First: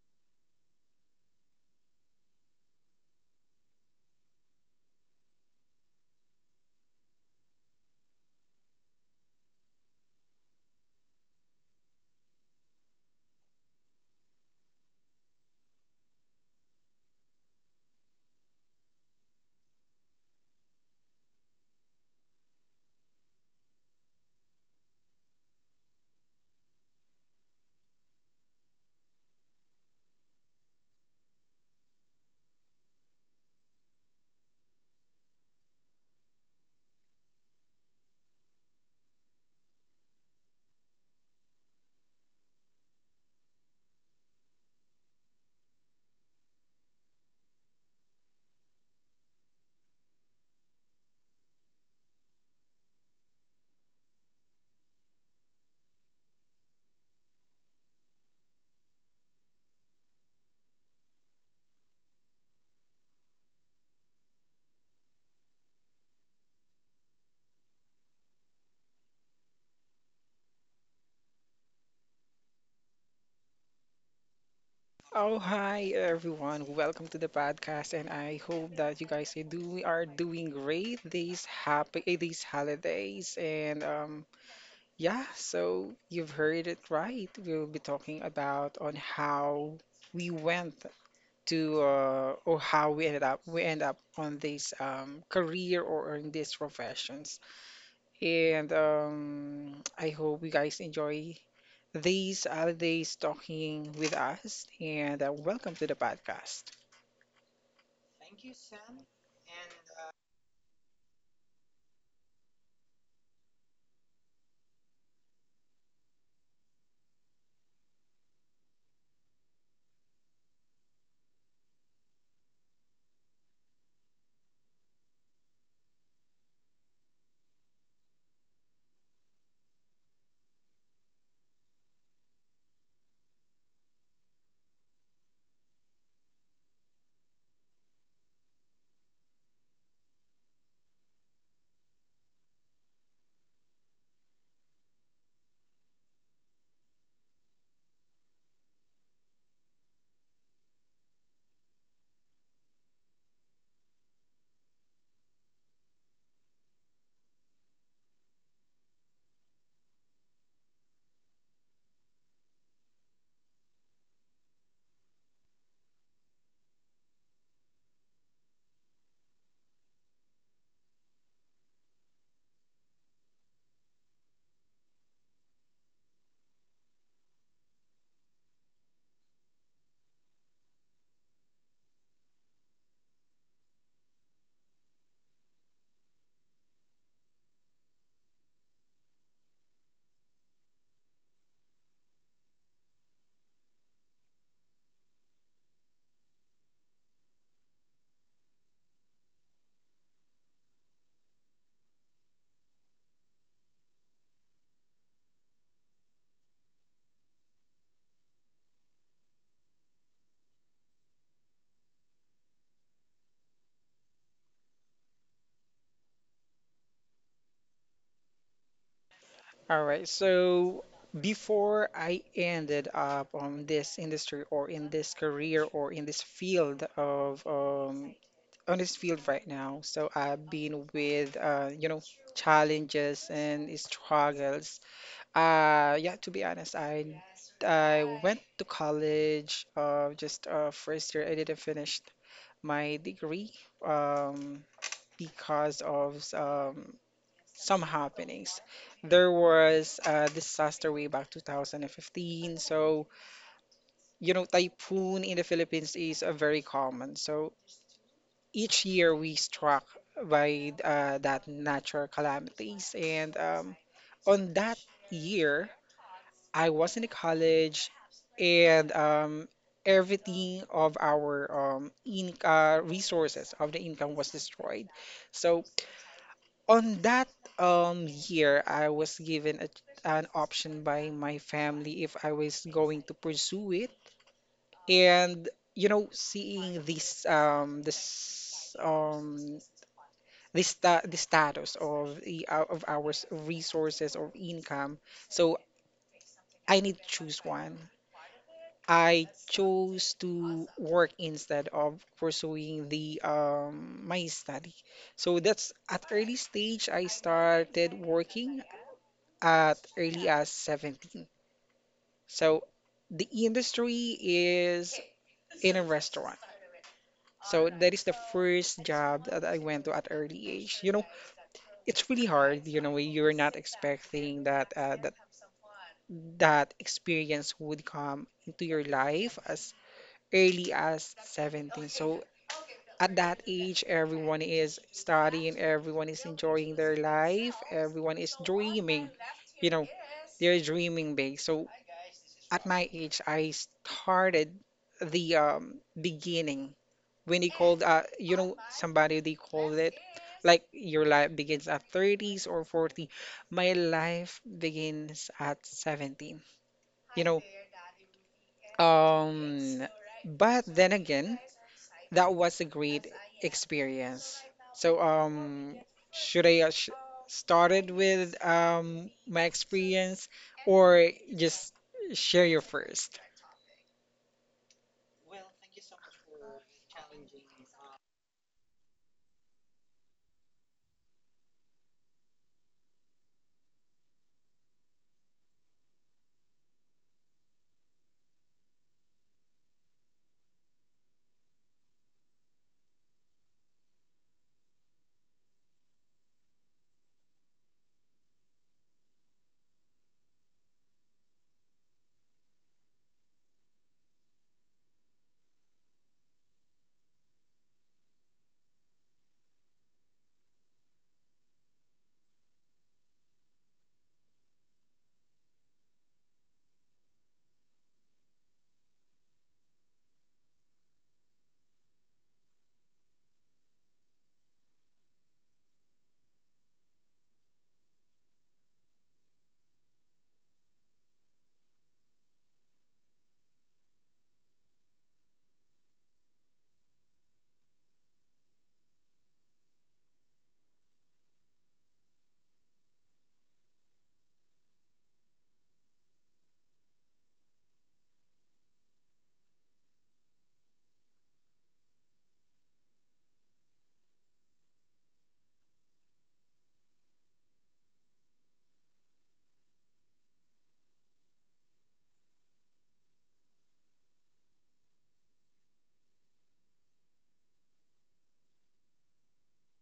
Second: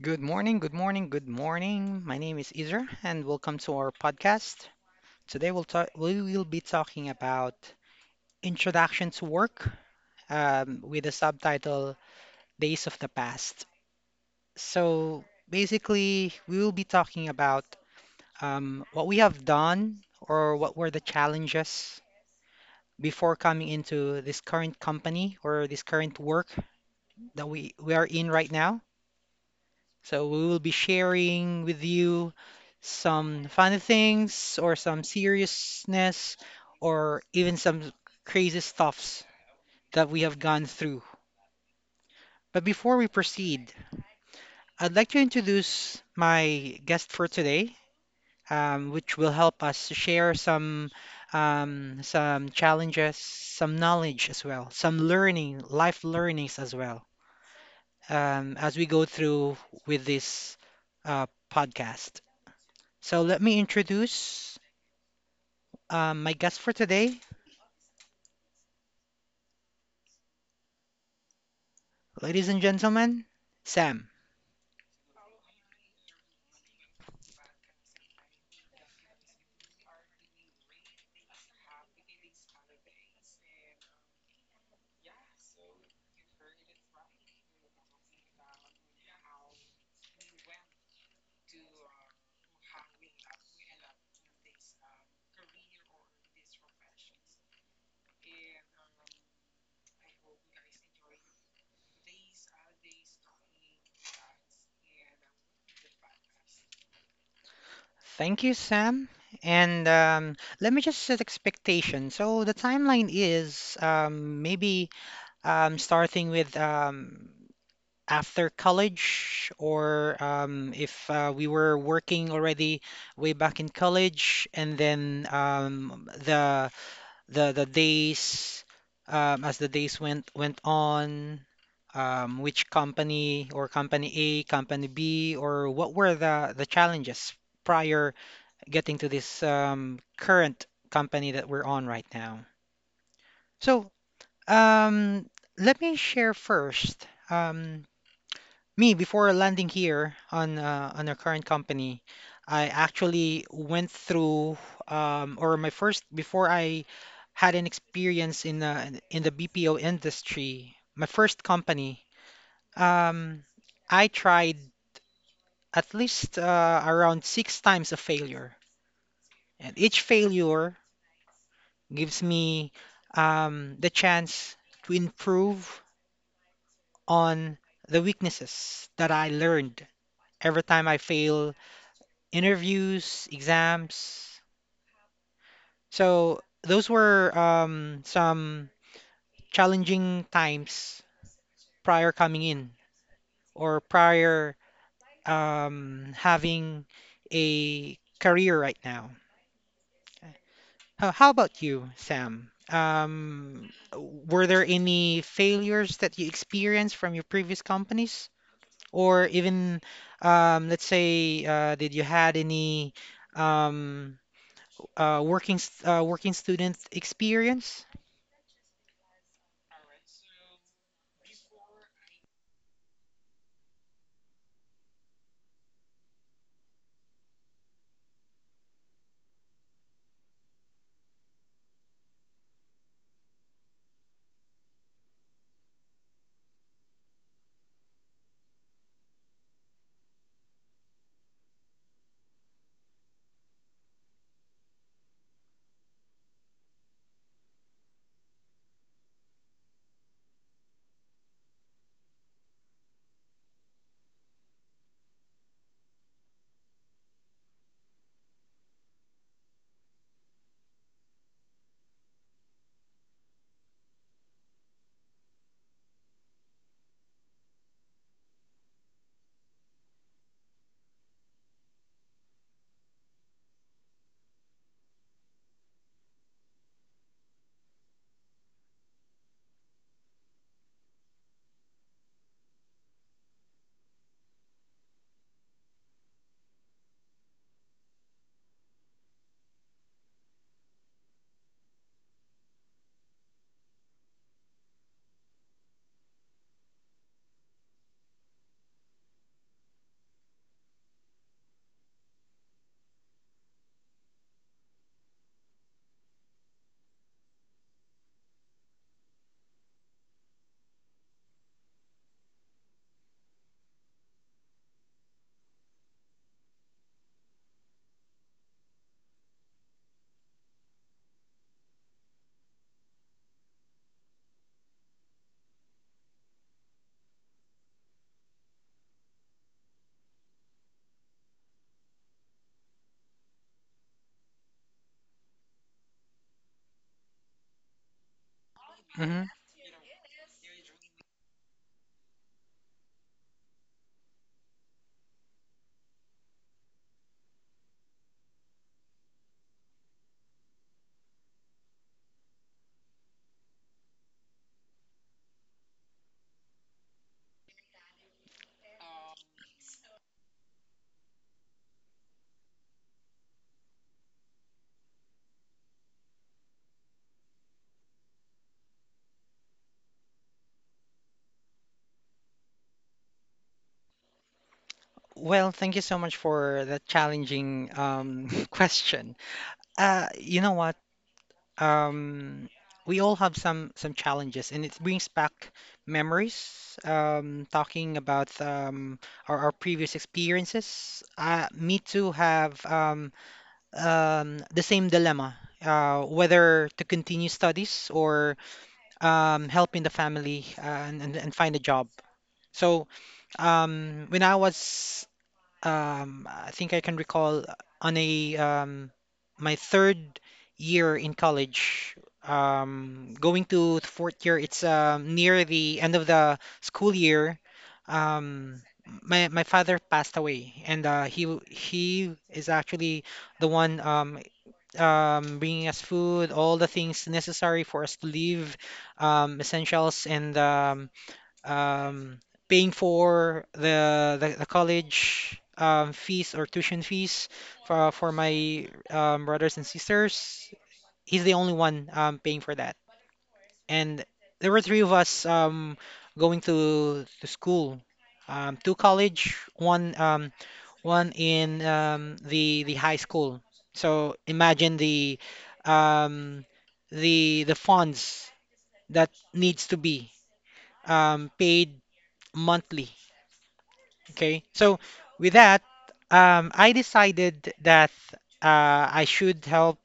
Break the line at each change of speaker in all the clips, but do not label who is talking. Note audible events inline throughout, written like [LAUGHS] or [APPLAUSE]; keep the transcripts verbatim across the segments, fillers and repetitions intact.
Good morning, good morning, good morning. My name is Izer and welcome to our podcast. Today we'll talk we will be talking about introduction to work um, with the subtitle Days of the Past. So basically we will be talking about um, what we have done or what were the challenges before coming into this current company or this current work that we, we are in right now. So we will be sharing with you some funny things or some seriousness or even some crazy stuffs that we have gone through. But before we proceed, I'd like to introduce my guest for today, um, which will help us to share some um, some challenges, some knowledge as well, some learning, life learnings as well, um, as we go through with this uh, podcast. So let me introduce uh, my guest for today, ladies and gentlemen, Sam.
Oh, hi everyone. Welcome to the podcast and I hope that you guys are doing are doing great these happy eh, these holidays and um yeah, so you've heard it right. We'll be talking about on how we went to uh, or how we ended up we end up on this um, career or in these professions. And um, I hope you guys enjoy these holidays talking with us. And uh, welcome to the podcast.
Thank you, Sam. And um, let me just set expectations. So the timeline is um, maybe um, starting with um, after college, or um, if uh, we were working already way back in college, and then um, the the the days um, as the days went went on, um, which company or company A, company B, or what were the the challenges prior getting to this um, current company that we're on right now? So um, let me share first. Um, me, before landing here on uh, on our current company, I actually went through um, or my first before I had an experience in the in the B P O industry. My first company, um, I tried at least uh, around six times a failure, and each failure gives me um, the chance to improve on the weaknesses that I learned every time I fail interviews, exams. So those were um, some challenging times prior coming in or prior um, having a career right now. How, how about you, Sam? Um, were there any failures that you experienced from your previous companies? Or even, um, let's say, uh, did you had any um, uh, working st- uh, working student experience.
All right. So before I ended up on this industry or in this career or in this field of um, on this field right now, so I've been with uh, you know challenges and struggles. Uh, yeah, to be honest, I I went to college, uh, just uh, first year. I didn't finish my degree, um, because of um, some happenings. There was a disaster way back two thousand fifteen. So, you know, typhoon in the Philippines is uh, very common. So each year we struck by uh, that natural calamities, and um, on that year I was in the college, and um, everything of our um, in uh, resources of the income was destroyed. So on that um, year, I was given a, an option by my family if I was going to pursue it. And you know, seeing this um, this um, this sta the status of the, of our s- resources or income, so I need to choose one. I chose to work instead of pursuing the um, my study. So that's at early stage I started working at early as seventeen. So the industry is in a restaurant. So that is the first job that I went to at early age. You know, it's really hard. You know, you're not expecting that uh, that that experience would come into your life as early as seventeen. So at that age, everyone is studying, everyone is enjoying their life, everyone is dreaming.
Hmm.
You know, they're dreaming big. So at my age, I started the um, beginning when they called, uh, you know, somebody they called it like your life begins at thirties or forty. My life begins at seventeen. You know, um, but then again, that was a great experience. So, um, should I uh, sh started with um my experience or just share your first.
Well, thank you so much for that challenging um, [LAUGHS] question. Uh, you know what? Um, we all have some some challenges, and it brings back memories. Um, talking about um, our, our previous experiences. Uh, me too have um, um, the same dilemma. Uh, whether to continue studies or um, help in the family uh, and, and, and find a job. So, um, when I was, um, I think I can recall on a um, my third year in college, um, going to the fourth year, it's um, near the end of the school year. Um, my my father passed away, and uh, he w- he is actually the one um, um, bringing us food, all the things necessary for us to live, um, essentials, and um, um, paying for the, the, the college um, fees or tuition fees for, for my um, brothers and sisters. He's the only one um, paying for that. And there were three of us um, going to, to school, um, two college, one um, one in um, the the high school. So imagine the um, the the funds that needs to be um, paid monthly. Okay. So with that, um, I decided that uh, I should help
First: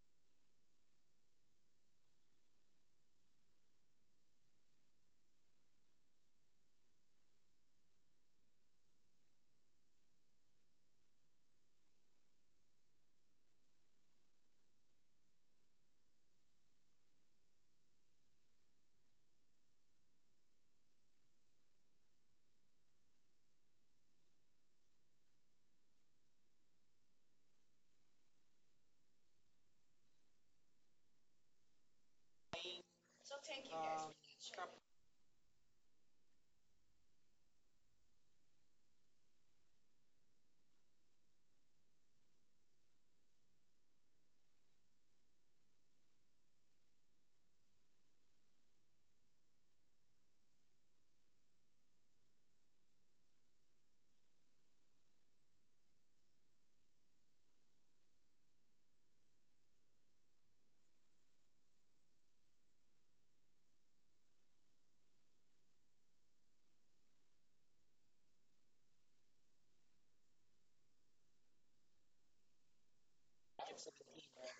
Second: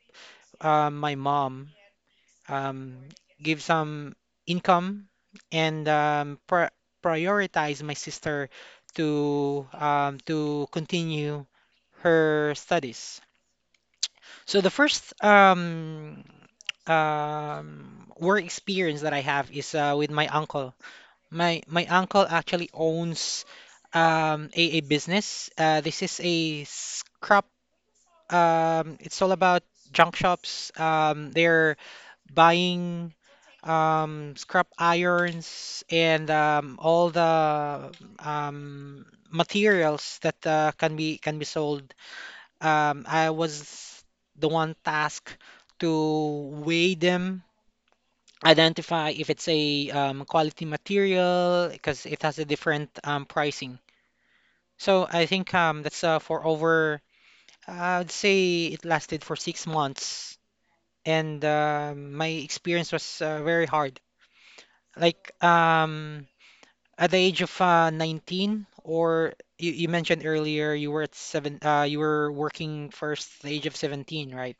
uh, my mom, um, give some income and um, pri prioritize my sister to um, to continue her studies. So the first um, um, work experience that I have is uh, with my uncle. My my uncle actually owns um a, a business. Uh, this is a scrap. Um, it's all about junk shops. Um, they're buying um scrap irons and um all the um materials that uh, can be can be sold. Um, I was the one tasked to weigh them, identify if it's a um, quality material because it has a different um, pricing. So I think um, that's uh, for over, uh, I'd say it lasted for six months, and um my experience was uh, very hard. Like um, at the age of uh, nineteen, or you, you mentioned earlier you were at seven, uh, you were working first the age of seventeen, right?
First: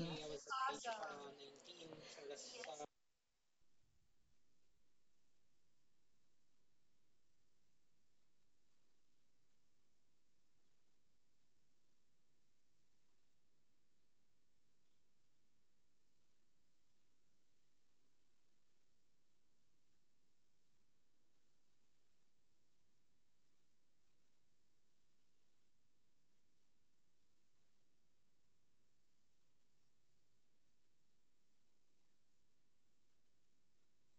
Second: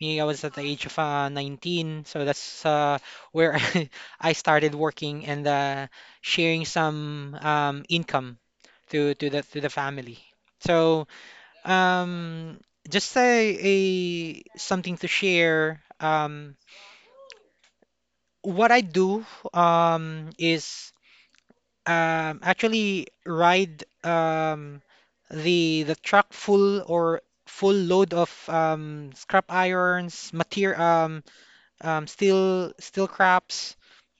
Me, I was at the age of uh, nineteen, so that's uh, where [LAUGHS] I started working and uh, sharing some um, income to to the to the family. So um, just a, a something to share. Um, what I do um, is um, actually ride um, the the truck full or full load of um, scrap irons, material, um, um, steel steel scraps,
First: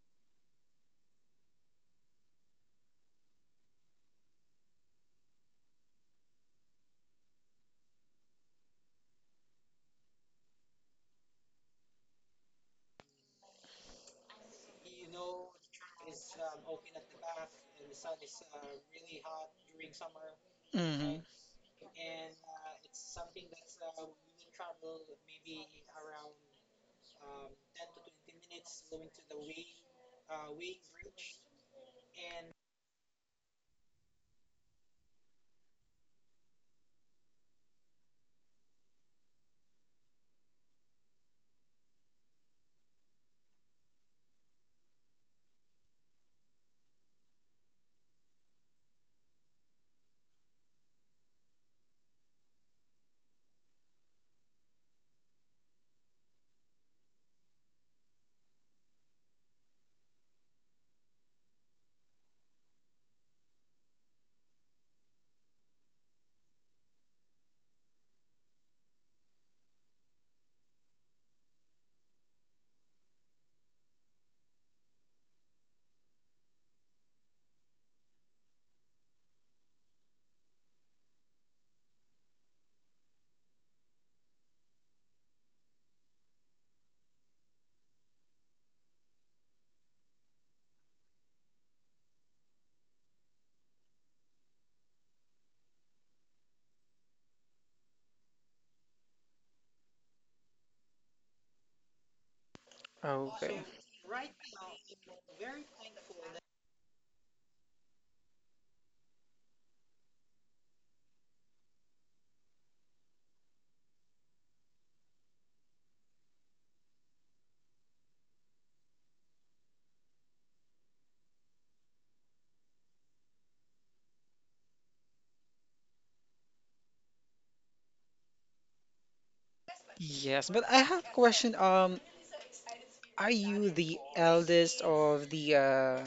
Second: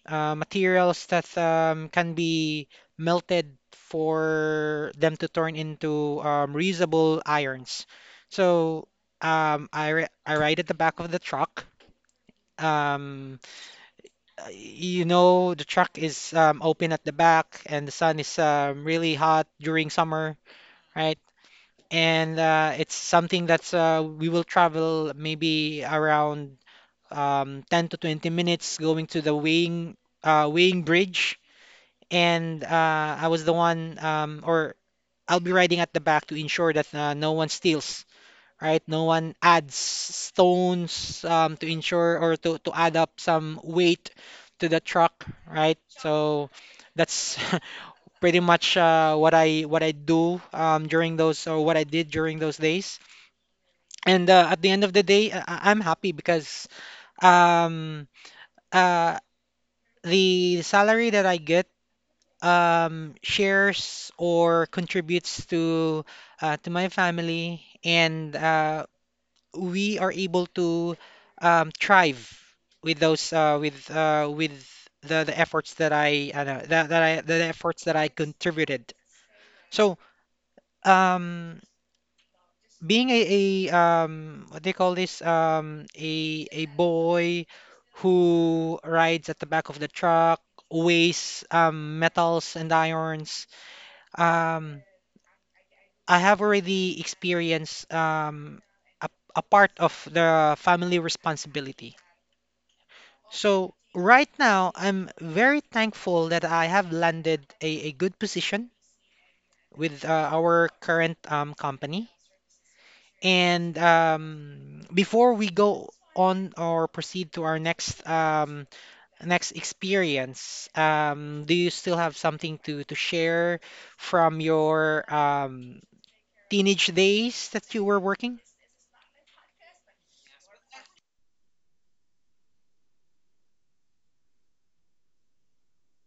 uh, materials that um, can be melted for them to turn into um, reusable irons. So um, I ri- I ride at the back of the truck. Um, uh, you know, the truck is um, open at the back and the sun is um, really hot during summer, right?
Hmm.
And uh, it's something that's uh, we will travel maybe around um, ten to twenty minutes going to the weighing uh, weighing bridge. And uh, I was the one, um, or I'll be riding at the back to ensure that uh, no one steals, right? No one adds stones um, to ensure or to, to add up some weight to the truck, right? So that's [LAUGHS] pretty much uh, what I what I do um, during those, or what I did during those days. And uh, at the end of the day, I- I- I'm happy because um, uh, the salary that I get um, shares or contributes to uh, to my family, and uh, we are able to um, thrive with those uh, with uh, with the, the efforts that I uh, no, that, that I the efforts that I contributed. So um, being a, a um, what do you call this, um, a a boy who rides at the back of the truck, weighs um, metals and irons. Um, I have already experienced um, a, a part of the family responsibility.
Okay.
So right now, I'm very thankful that I have landed a, a good position with uh, our current um, company. And um, before we go on or proceed to our next um, next experience, um, do you still have something to, to share from your um, teenage days that you were working?
Yes, but I have a question. Um, are you the eldest of the uh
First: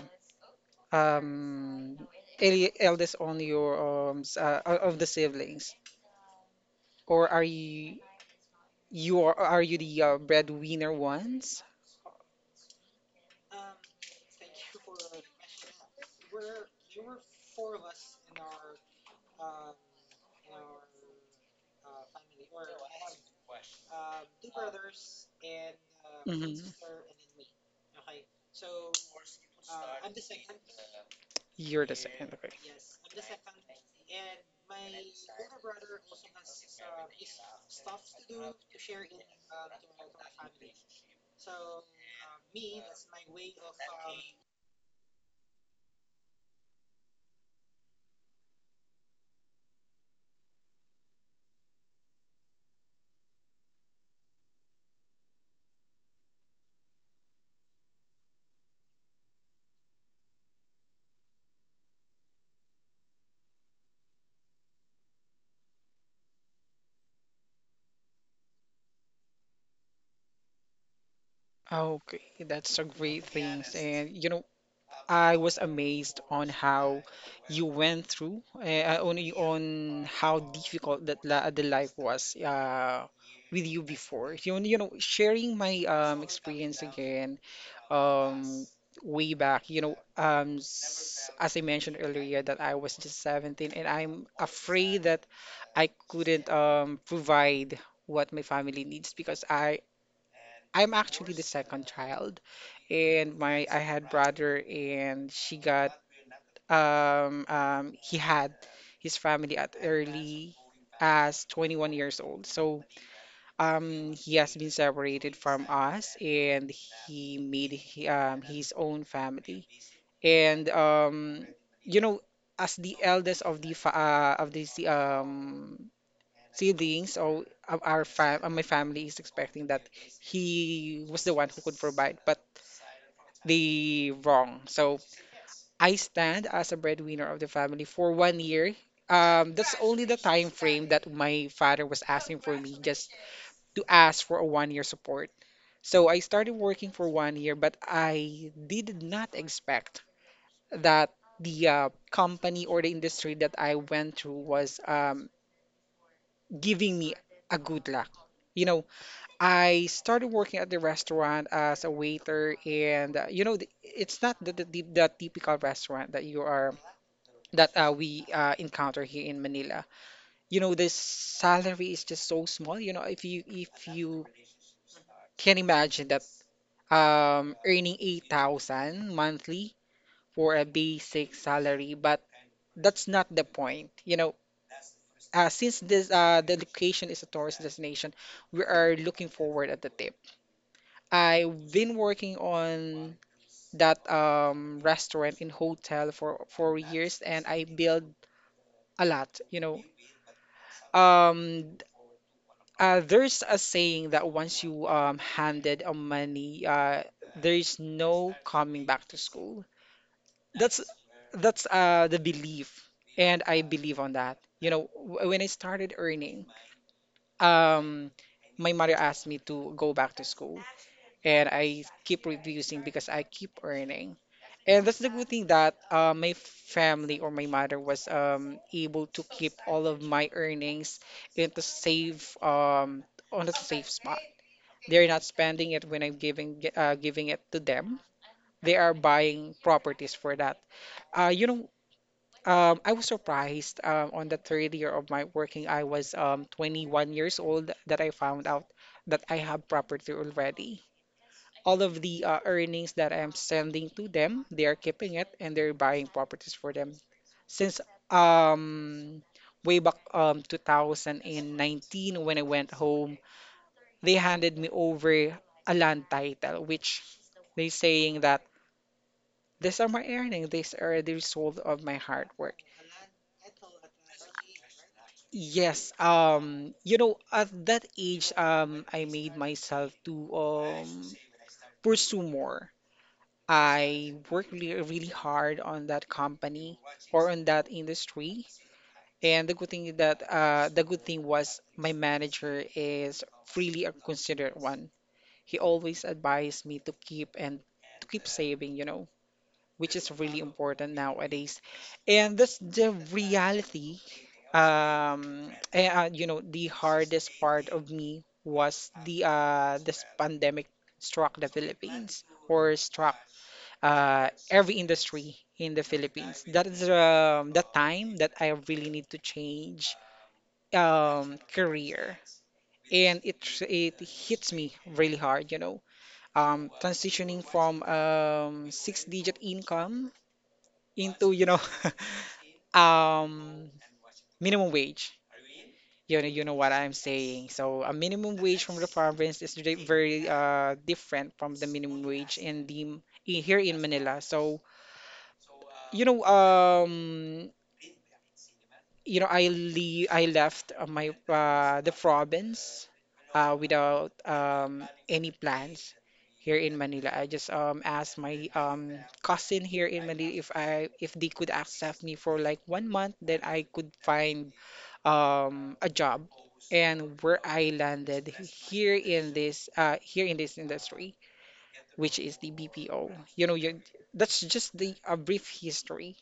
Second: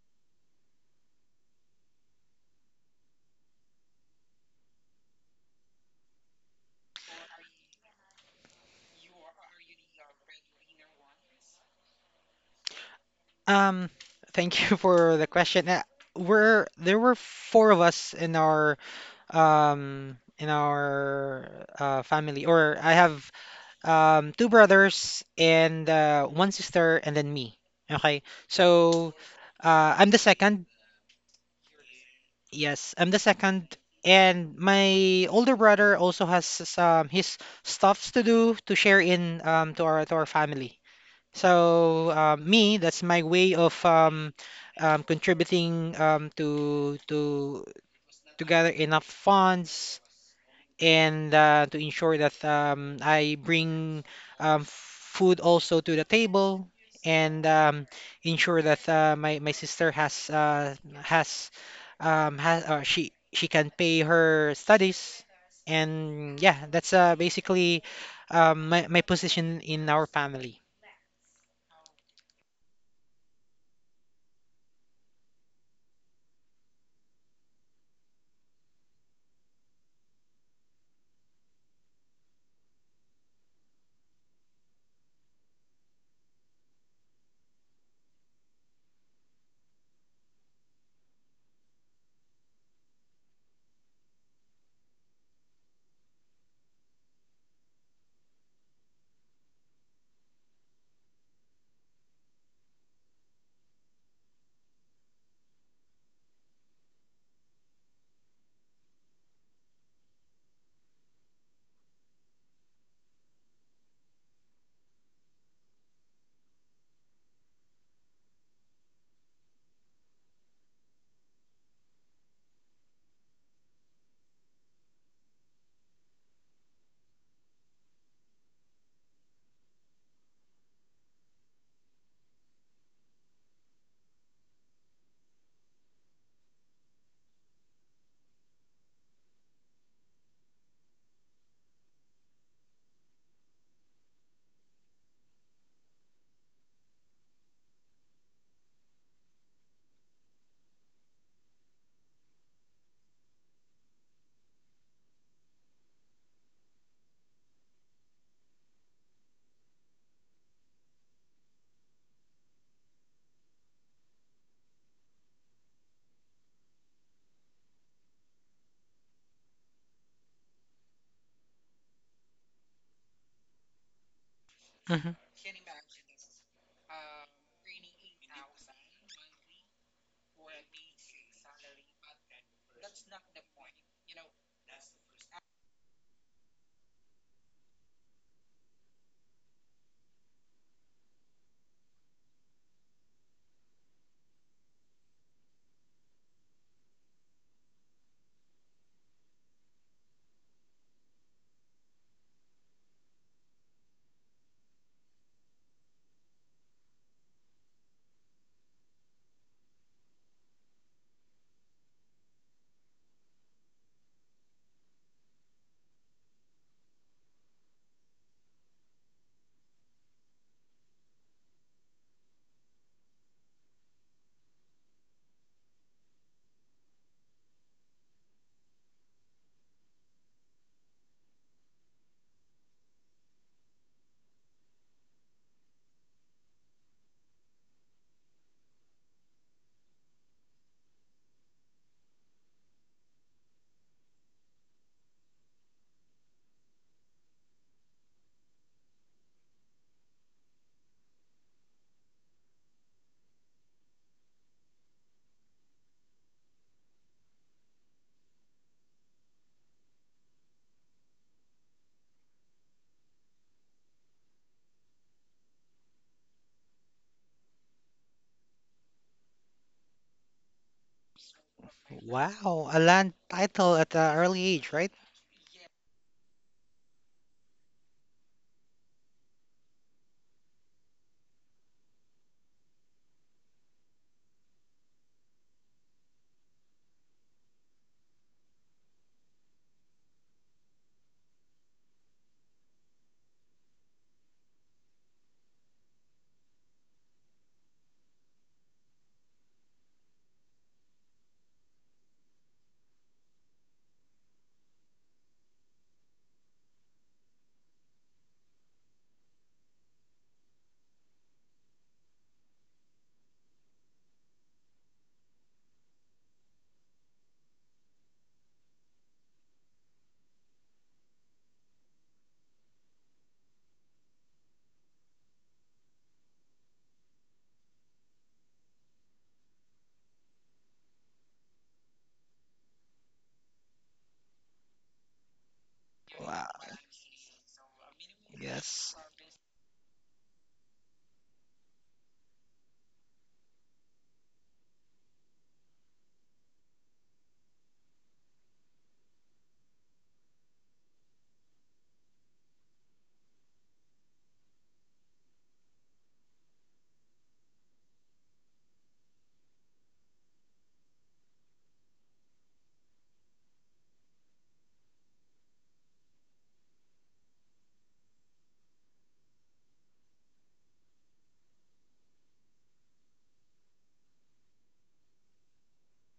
um el- eldest on your um s- uh, o- of the siblings, or are you? You are, are you the uh, breadwinner ones?
Um, thank [LAUGHS] you for the question. Uh, we're, there were four of us in our um in our uh, family, or I have um two brothers and uh, one
Hmm.
sister and then me. Okay. So uh, I'm the second.
You're the second. Okay.
Yes, I'm the second and my older brother also has some his stuffs to do to share in um to our to our family. So um, me, that's my way of um, um, contributing um, to to to gather enough funds and uh, to ensure that um, I bring um, food also to the table and um, ensure that uh, my my sister has uh, has um, has uh, she she can pay her studies, and yeah, that's uh, basically um, my my position in our family.
Okay, that's a great thing. And you know, I was amazed on how you went through, eh, uh, on on how difficult that la the life was uh, with you before. You, you know, sharing my um, experience again, um, way back. You know, um, s- as I mentioned earlier, that I was just seventeen, and I'm afraid that I couldn't um, provide what my family needs because I I'm actually the second child, and my I had brother, and she got um um he had his family at early as twenty-one years old. So um he has been separated from us, and he made he, um his own family. And um you know as the eldest of the fa uh, of these um siblings, so of our fam uh, my family is expecting that he was the one who could provide, but they wrong. So I stand as a breadwinner of the family for one year. Um, that's only the time frame that my father was asking for me just to ask for a one year support. So I started working for one year, but I did not expect that the uh, company or the industry that I went through was um, giving me a good luck. You know, I started working at the restaurant as a waiter, and uh, you know, the- it's not the, the, the the typical restaurant that you are that uh, we uh, encounter here in Manila. You know, the salary is just so small. You know, if you if you
Mm-hmm.
can imagine that um, earning eight thousand monthly for a basic salary, but that's not the point. You know, uh, since this uh, the location is a tourist destination, we are looking forward at the tip. I've been working on that um restaurant in hotel for for years and I build a lot, you know. Um uh, there's a saying that once you um handed a money, uh there's no coming back to school. That's that's uh the belief and I believe on that. You know, w- when I started earning, um my mother asked me to go back to school and I keep reducing because I keep earning. And that's the good thing that uh, my family or my mother was um, able to keep all of my earnings into safe um, on a safe spot. They're not spending it when I'm giving uh, giving it to them. They are buying properties for that. Uh, you know, um, I was surprised um, on the third year of my working. I was um, twenty-one years old that I found out that I have property already. All of the uh, earnings that I'm sending to them, they are keeping it and they're buying properties for them. Since um way back um two thousand nineteen when I went home, they handed me over a land title, which they saying that these are my earnings, these are the result of my hard work.
Wow, a land title at an early age, right?
Yes, um, you know, at that age, um, I made myself to um pursue more. I worked really, really hard on that company or on that industry. And the good thing is that uh, the good thing was my manager is really a considerate one. He always advised me to keep and to keep saving, you know which is really important nowadays. And that's the reality. Um, eh, uh, you know, the hardest part of me was the uh, this pandemic struck the Philippines or struck uh, every industry in the Philippines. That is um, the time that I really need to change um, career, and it it hits me really hard. You know um, transitioning from um, six-digit income into, you know, [LAUGHS] um, minimum wage. You know, you
Wow,
know what I'm saying. So a minimum wage from the
yes.
province is re- very uh, different from the minimum wage in the in, here in Manila. So you know, um, you know, I leave, I left uh, my uh, the province uh, without um, any plans here in Manila. I just um, asked my um, cousin here in Manila if I if they could accept me for like one month, then I could find um, a job. And where I landed here in this uh, here in this industry, which is the B P O. You know, you that's just the a brief history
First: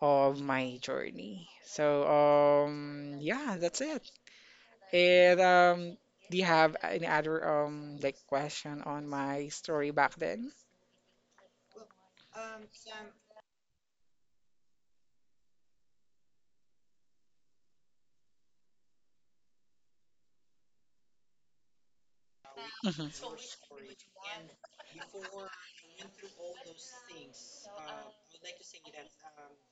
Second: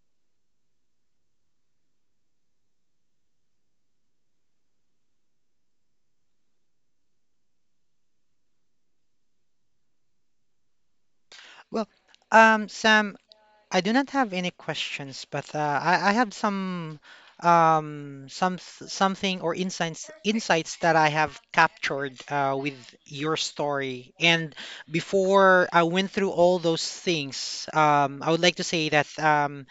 of my journey. So, um, yeah, that's it. And um, do you have any other um like question on my story back then?
Well, um, Sam, I do not have any questions, but uh, I, I have some um some something or insights insights that I have captured uh, with
Mhm.
your story. And before I went through all those things, um, I would like to say that um,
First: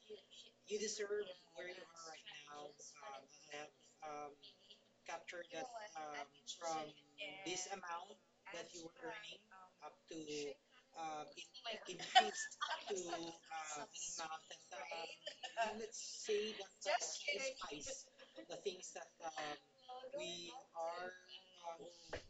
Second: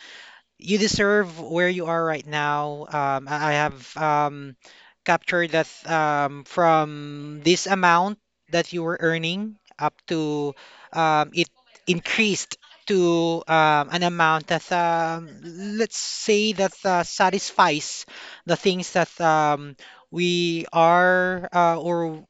you deserve where you are right now. Um, I I have um, captured that um, from this amount that you were earning up to um, it increased to um, an amount that um, let's say that uh, satisfies the things that um, we are uh, or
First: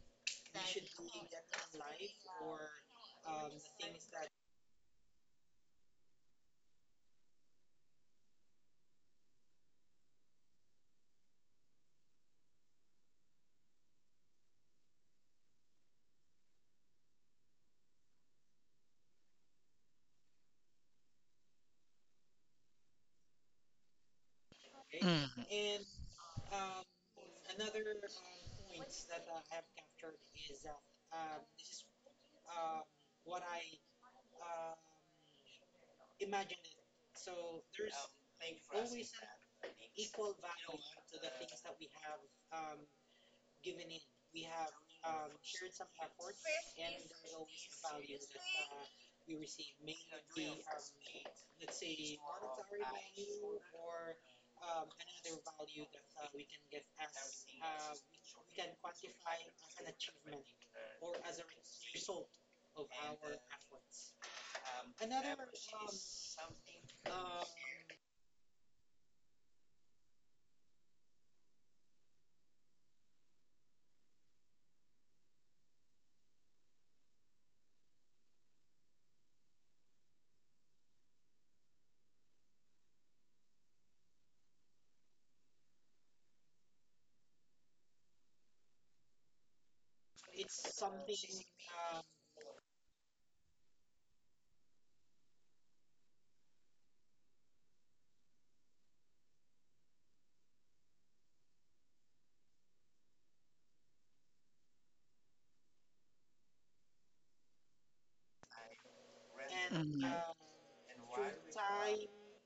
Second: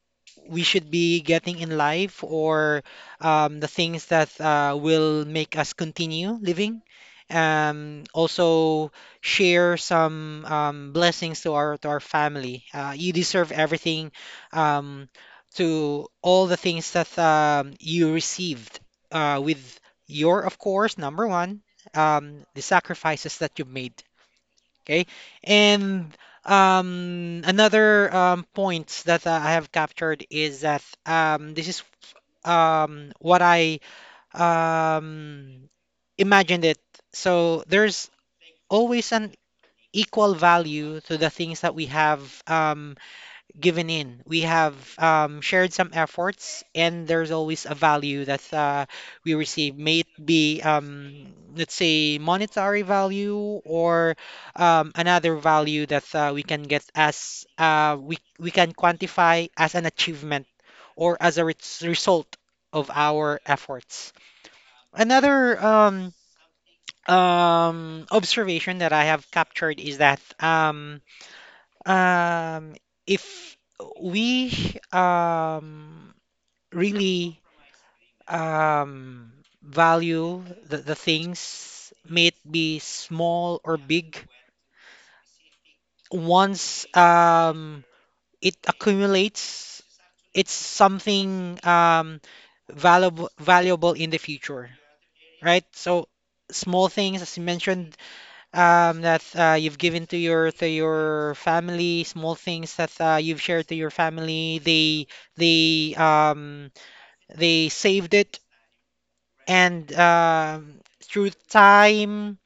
we should be getting in life or um, the things that uh, will make us continue living, um, also share some um, blessings to our to our family. Uh, you deserve everything, um, to all the things that um, you received uh, with your, of course, number one, um, the sacrifices that you've made. Okay,
Mm.
and um, another um, point that uh, I have captured is that um, this is um, what I um, imagined it. So there's always an equal value to the things that we have um, given in. We have um, shared some efforts, and there's always a value that uh, we receive, may it be, um, let's say, monetary value, or um, another value that uh, we can get as uh, we, we can quantify as an achievement or as a res- result of our efforts. Another um, um observation that I have captured is that um um if we um really um value the, the things, may it be small or big, once um it accumulates, it's something um valuable valuable in the future, right? So small things, as you mentioned, um, that uh, you've given to your to your family, small things that uh, you've shared to your family. They they um, they saved it, and
Mm.
um, through time,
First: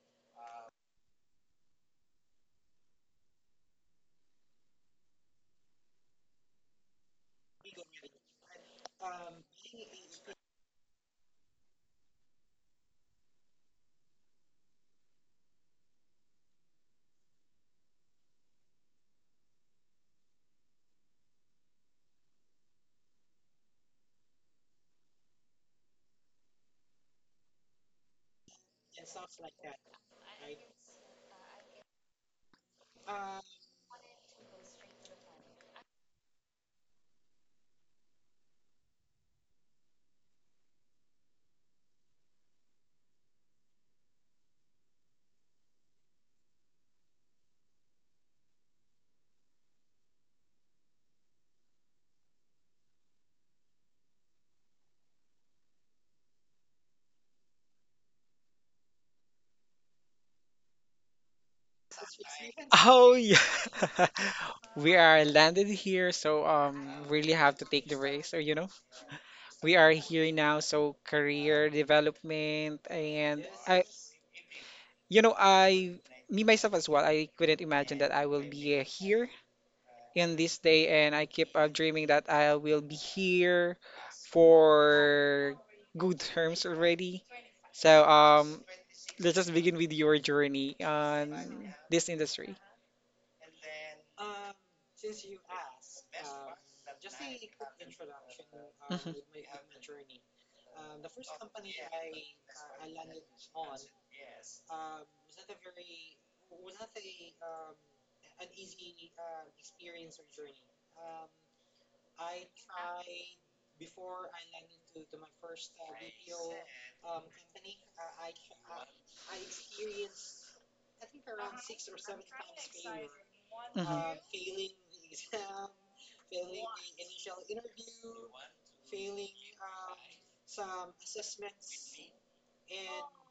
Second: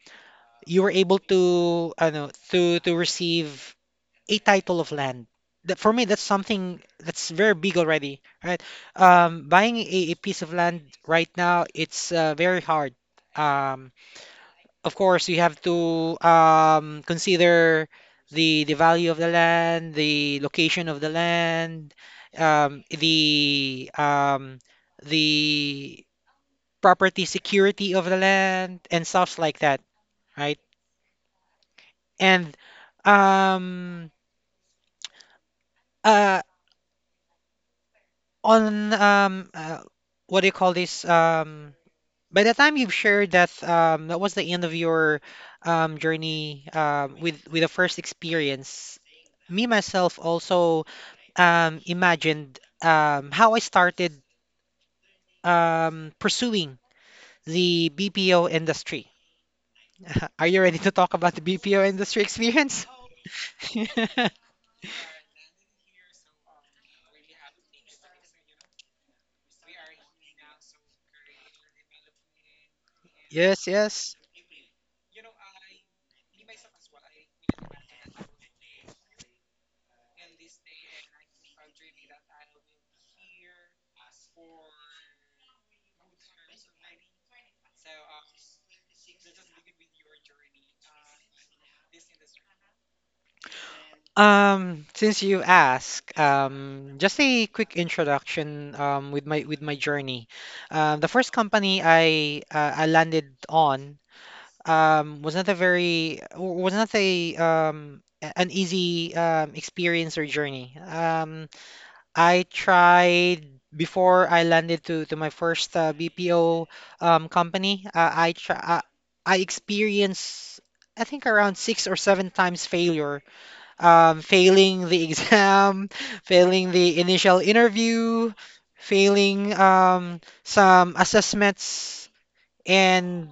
you were able to, I know, to to receive a title of land. That for me, that's something that's very big already, right? Um, buying a, a piece of land right now, it's uh, very hard. Um, of course, you have to um, consider the the value of the land, the location of the land, um, the um, the property security of the land, and stuff like that, right? And um, uh, on um, uh, What do you call this? Um, By the time you've shared that, um, that was the end of your um, journey um, with with the first experience. Me, myself, also um, imagined um, how I started um, pursuing the B P O industry. [LAUGHS] Are you ready to talk about the B P O industry experience?
Oh yeah.
[LAUGHS]
[LAUGHS] We are landed here, so um really have to take the risk, or you know. We are here now, so career development and
Yes,
I
yes.
you know, I me myself as well, I couldn't imagine that I will be uh, here in this day and I keep uh, dreaming that I will be here for good terms already. So um let's just begin with your journey on this industry.
Um, since you ask, um, just a quick introduction um,
Mhm.
with my with my journey. Um, the first company I uh, I landed on um, was not a very w- was not a um, a- an easy um, experience or journey. Um, I tried before I landed to to my first uh, B P O um, company. Uh, I try I, I experienced, I think, around six or seven times failure,
Mhm.
um, failing the exam, [LAUGHS] failing the initial interview, failing um, some assessments, and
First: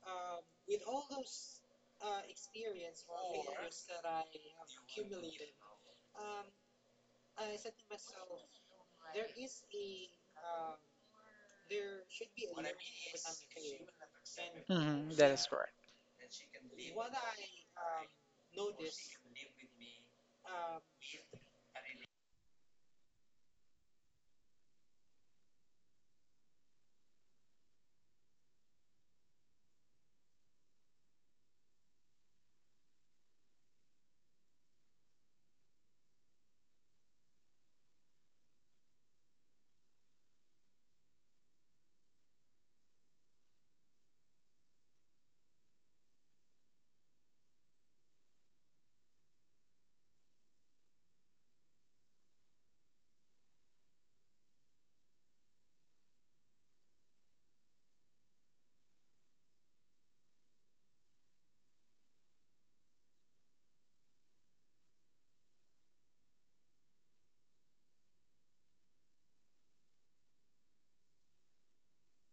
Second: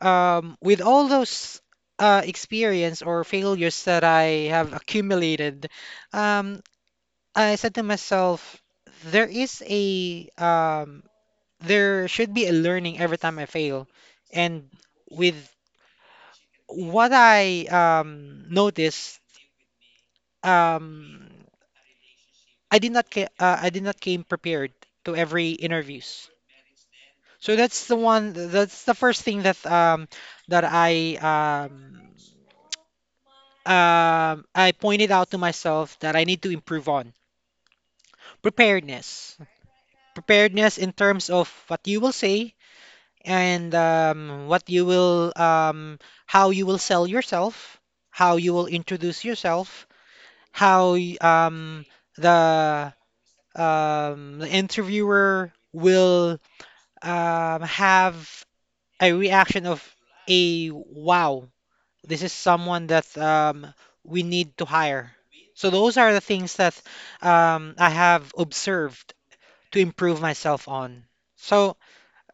um, with all those uh, experience or failures that I have accumulated, um, I said to myself, there is a um, there should be a learning every time I fail, and
Mhm. That is.
with what I um, noticed. Um, I did not ca- uh, I did not came prepared to every interviews. So that's the one that's the first thing that um that I um um I pointed out to myself that I need to improve on preparedness. Preparedness in terms of what you will say, and um, what you will um, how you will sell yourself, how you will introduce yourself, how y- um the um the interviewer will um, have a reaction of a wow, this is someone that um, we need to hire. So those are the things that um, I have observed to improve myself on. So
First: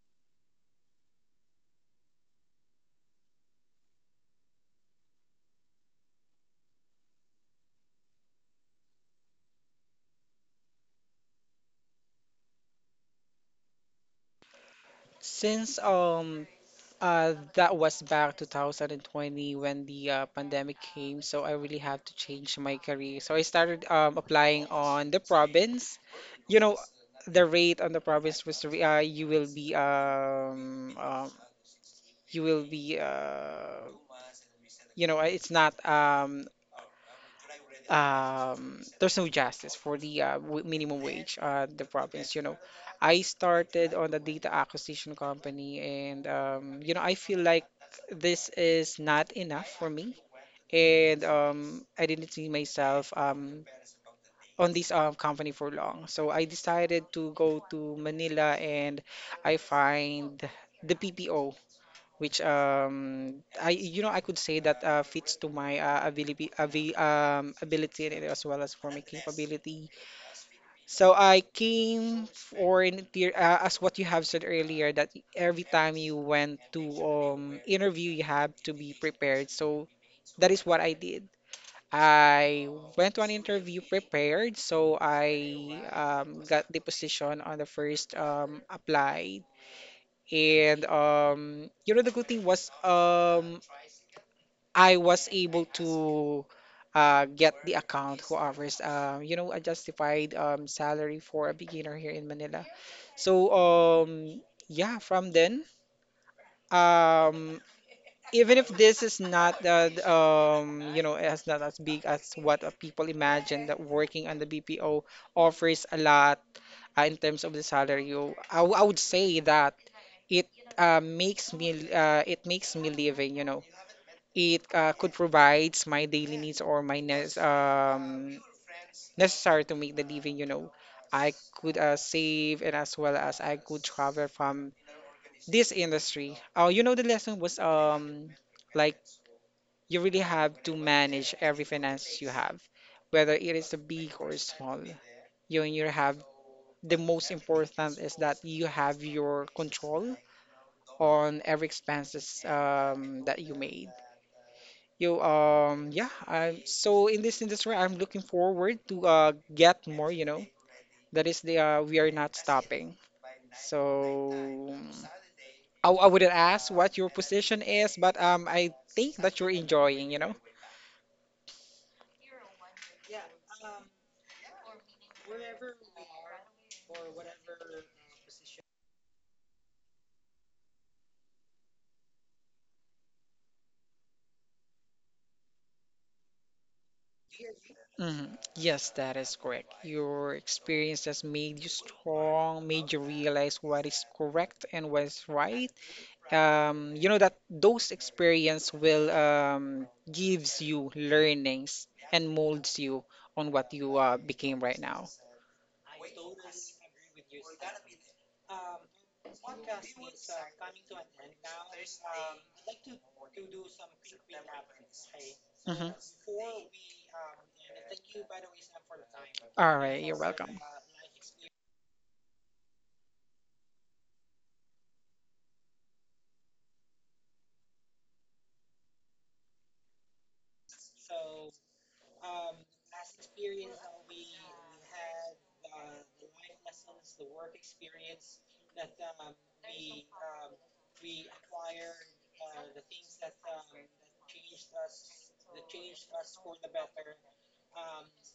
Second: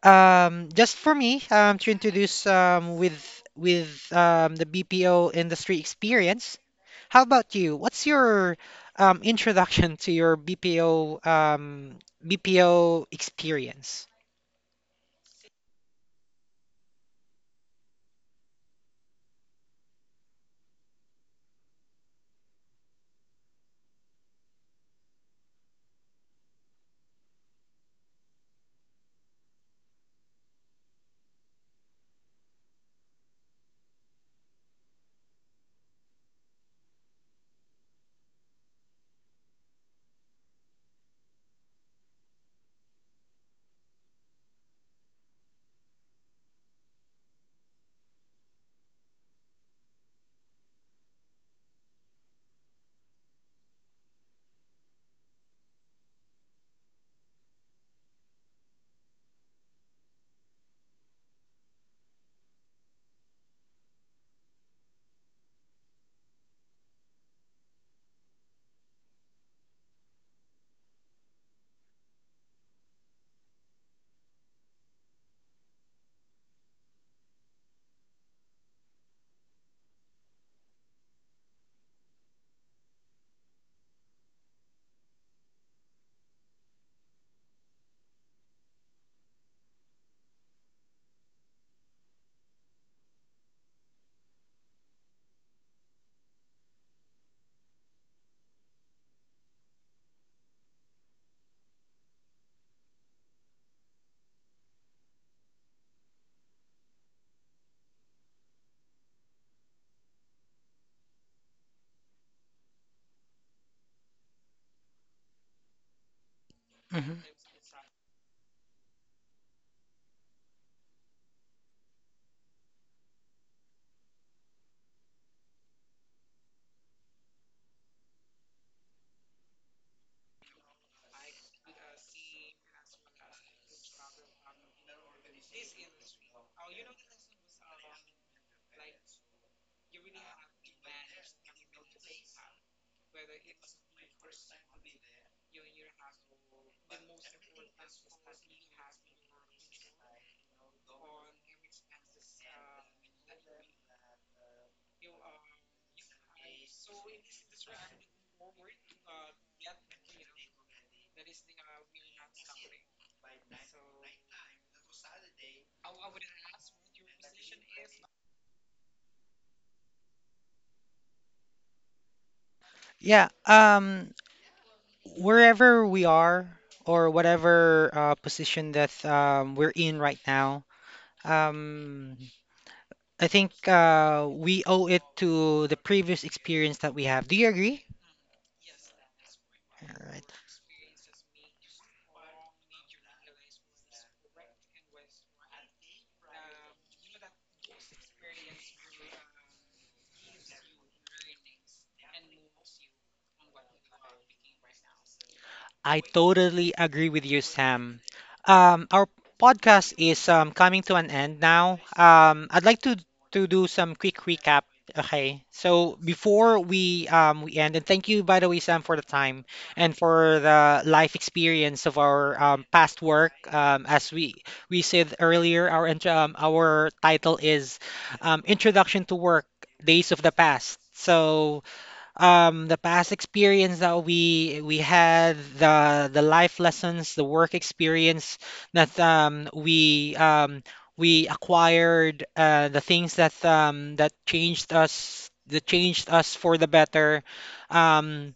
um, just for me um, to introduce um, with with um, the B P O industry experience, how about you? What's your um, introduction to your B P O um, B P O experience?
Since um uh that was back two thousand twenty when the uh, pandemic came, so I really have to change my career. So I started um applying on the province. You know, the rate on the province was re- uh, you will be um, um you will be uh you know it's not um um there's no justice for the uh, w- minimum wage uh the province. you know I started on a data acquisition company, and um, you know, I feel like this is not enough for me, and um, I didn't see myself um, on this um, company for long. So I decided to go to Manila and I find the P P O, which um I you know I could say that uh, fits to my uh, ability avi- um, ability and as well as for my capability. So I came for an inter- uh, as what you have said earlier that every time you went to um interview you have to be prepared. So that is what I did. I went to an interview prepared, so I um, got the position on the first um, apply. And um, you know, the good thing was um, I was able to uh, get the account who offers, uh, you know, a justified um, salary for a beginner here in Manila. So, um, yeah, from then, um, even if this is not that, um, you know, as not as big as what uh, people imagine that working on the B P O offers a lot uh, in terms of the salary, you, I, w- I would say that it uh, makes me uh, it makes me living you know it uh, Could provides my daily needs or my nes- um, necessary to make the living. you know I could uh, save and as well as I could travel from this industry. Uh, you know the lesson was um like you really have to manage every finance you have whether it is a big or small. You you have. The most important is that you have your control on every expenses um, that you made. You um yeah, I so in this industry I'm looking forward to uh get more, you know. That is the uh, we are not stopping. So I, I wouldn't ask what your position is, but um I think that you're enjoying, you know.
Yeah, um, wherever we are or whatever uh, position that um, we're in right now, um, I think uh, we owe it to the previous experience that we have. Do you agree?
Hmm. Yes, that is correct.
All right.
Your experience has made you strong, made you realize what is correct and what is right. Um, you know that those experience will um, gives you learnings and molds you on what you uh, became right now.
I totally agree with you, Sam. Um, our podcast is um, coming to an end now. Um, I'd like to to do some quick recap. Okay,
Mhm.
so before we um, we end, and thank you, by the way, Sam, for the time
All
and
right, you're
for
welcome.
the life experience of our um, past work. Um, as we we said earlier, our intro, um, our title is um, Introduction to Work: Days of the Past. So um the past experience that we we had, the the life lessons, the work experience that um we um we acquired, uh the things that um that changed us, that changed us for the better, um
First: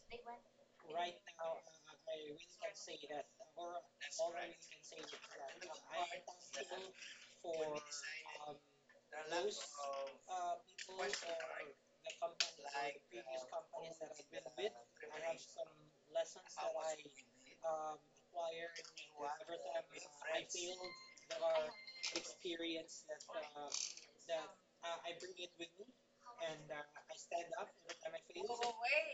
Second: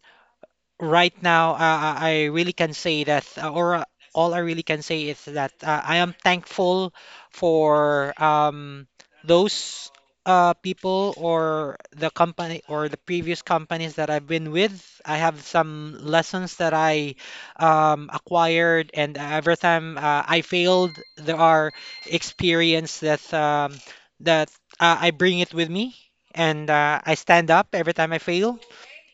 right now, uh, I really can say that uh, or uh, all I really can say is that uh, I am thankful for um those uh, people or the company or the previous companies that I've been with. I have some lessons that I um, acquired, and every time uh, I failed, there are experience that um, that uh, I bring it with me, and uh, I stand up every time I fail,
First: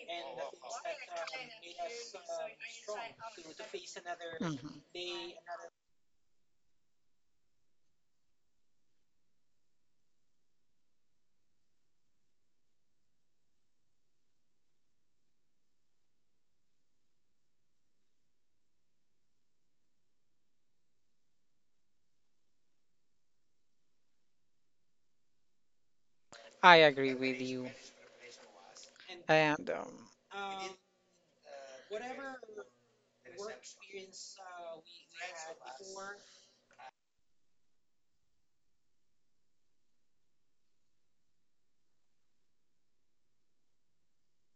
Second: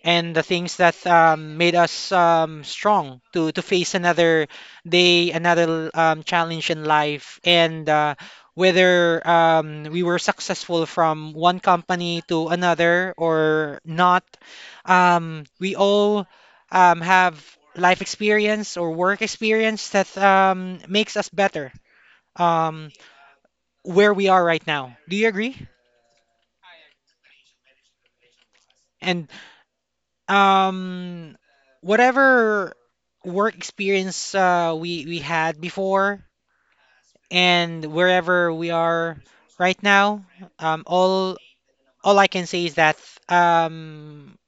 and the things that um, made us um, strong to to face another
Mhm.
day, another um, challenge in life, and uh, whether um, we were successful from one company to another or not. Um, we all um, have life experience or work experience that um, makes us better. Um, where we are right now. Do you agree?
I agree with you.
And
And um,
um, whatever work experience uh, we we had before and wherever we are right now, um, all all I can say is that um,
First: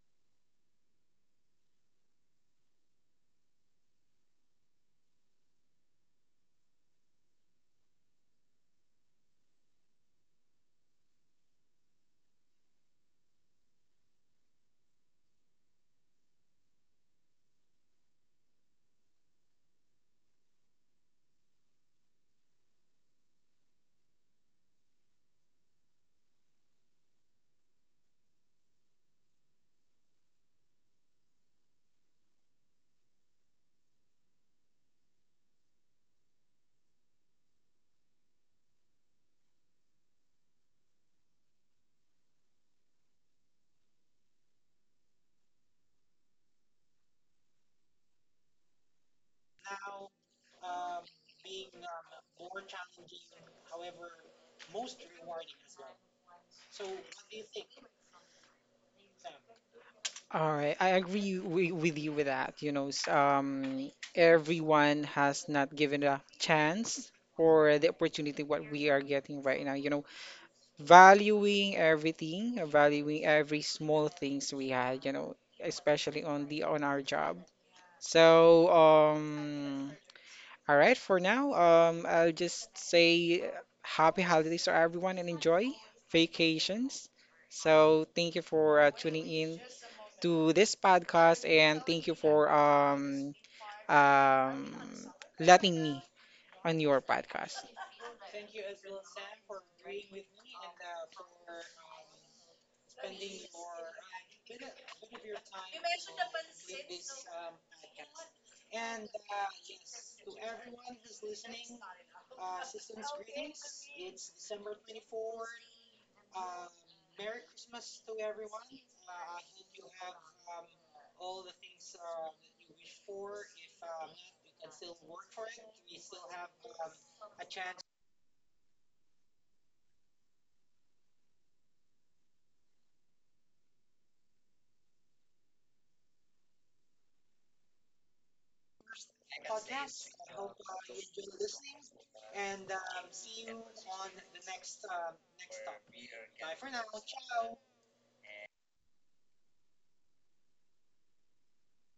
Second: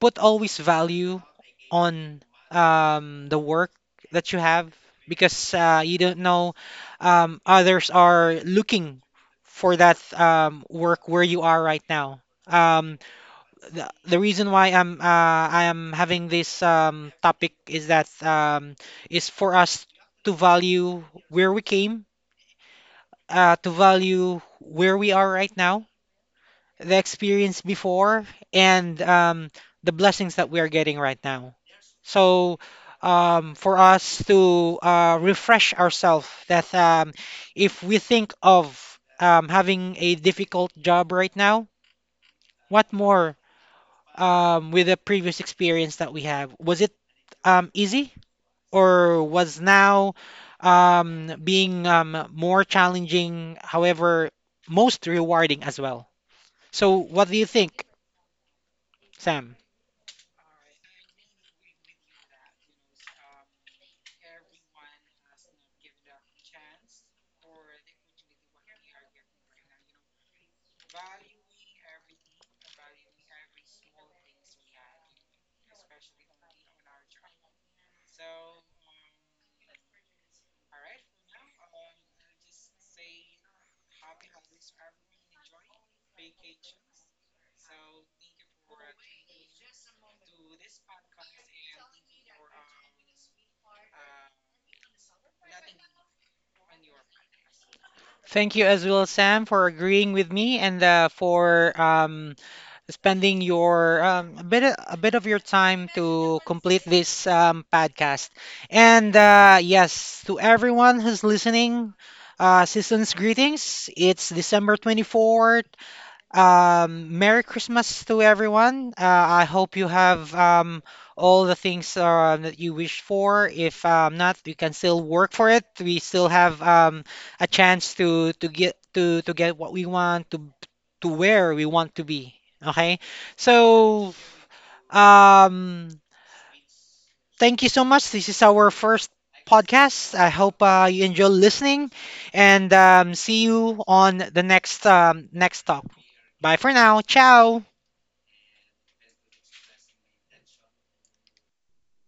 put always value on um, the work that you have, because uh, you don't know um, others are looking for that um, work where you are right now. Um, the, the reason why I'm uh, I am having this um, topic is that um, is for us to value where we came, uh, to value where we are right now, the experience before, and um, the blessings that we are getting right now. So um, for us to uh, refresh ourselves that um, if we think of um, having a difficult job right now, what more um, with the previous experience that we have? Was it um, easy, or was now um, being um, more challenging, however, most rewarding as well. So, what do you think, Sam?
All right, I agree wi- with you with that. You know, s- um, everyone has not given a chance or the opportunity what we are getting right now. You know, valuing everything, valuing every small things we had. You know, especially on the on our job. So, um, all right, for now, um, I'll just say happy holidays to everyone and enjoy vacations. So thank you for uh, tuning in to this podcast and thank you for um, um, letting me on your podcast.
Thank you as well, Sam, for agreeing with me and uh, for um, spending your um, a bit a bit of your time to complete this um, podcast. And uh, yes, to everyone who's listening, uh, season's greetings. It's December twenty fourth. Um, Merry Christmas to everyone. Uh, I hope you have um, all the things uh, that you wish for. If um, not, you can still work for it. We still have um, a chance to to get to to get what we want, to to where we want to be. Okay, so um, thank you so much. This is our first podcast. I hope uh, you enjoy listening, and um, see you on the next um, next talk. Bye for now. Ciao.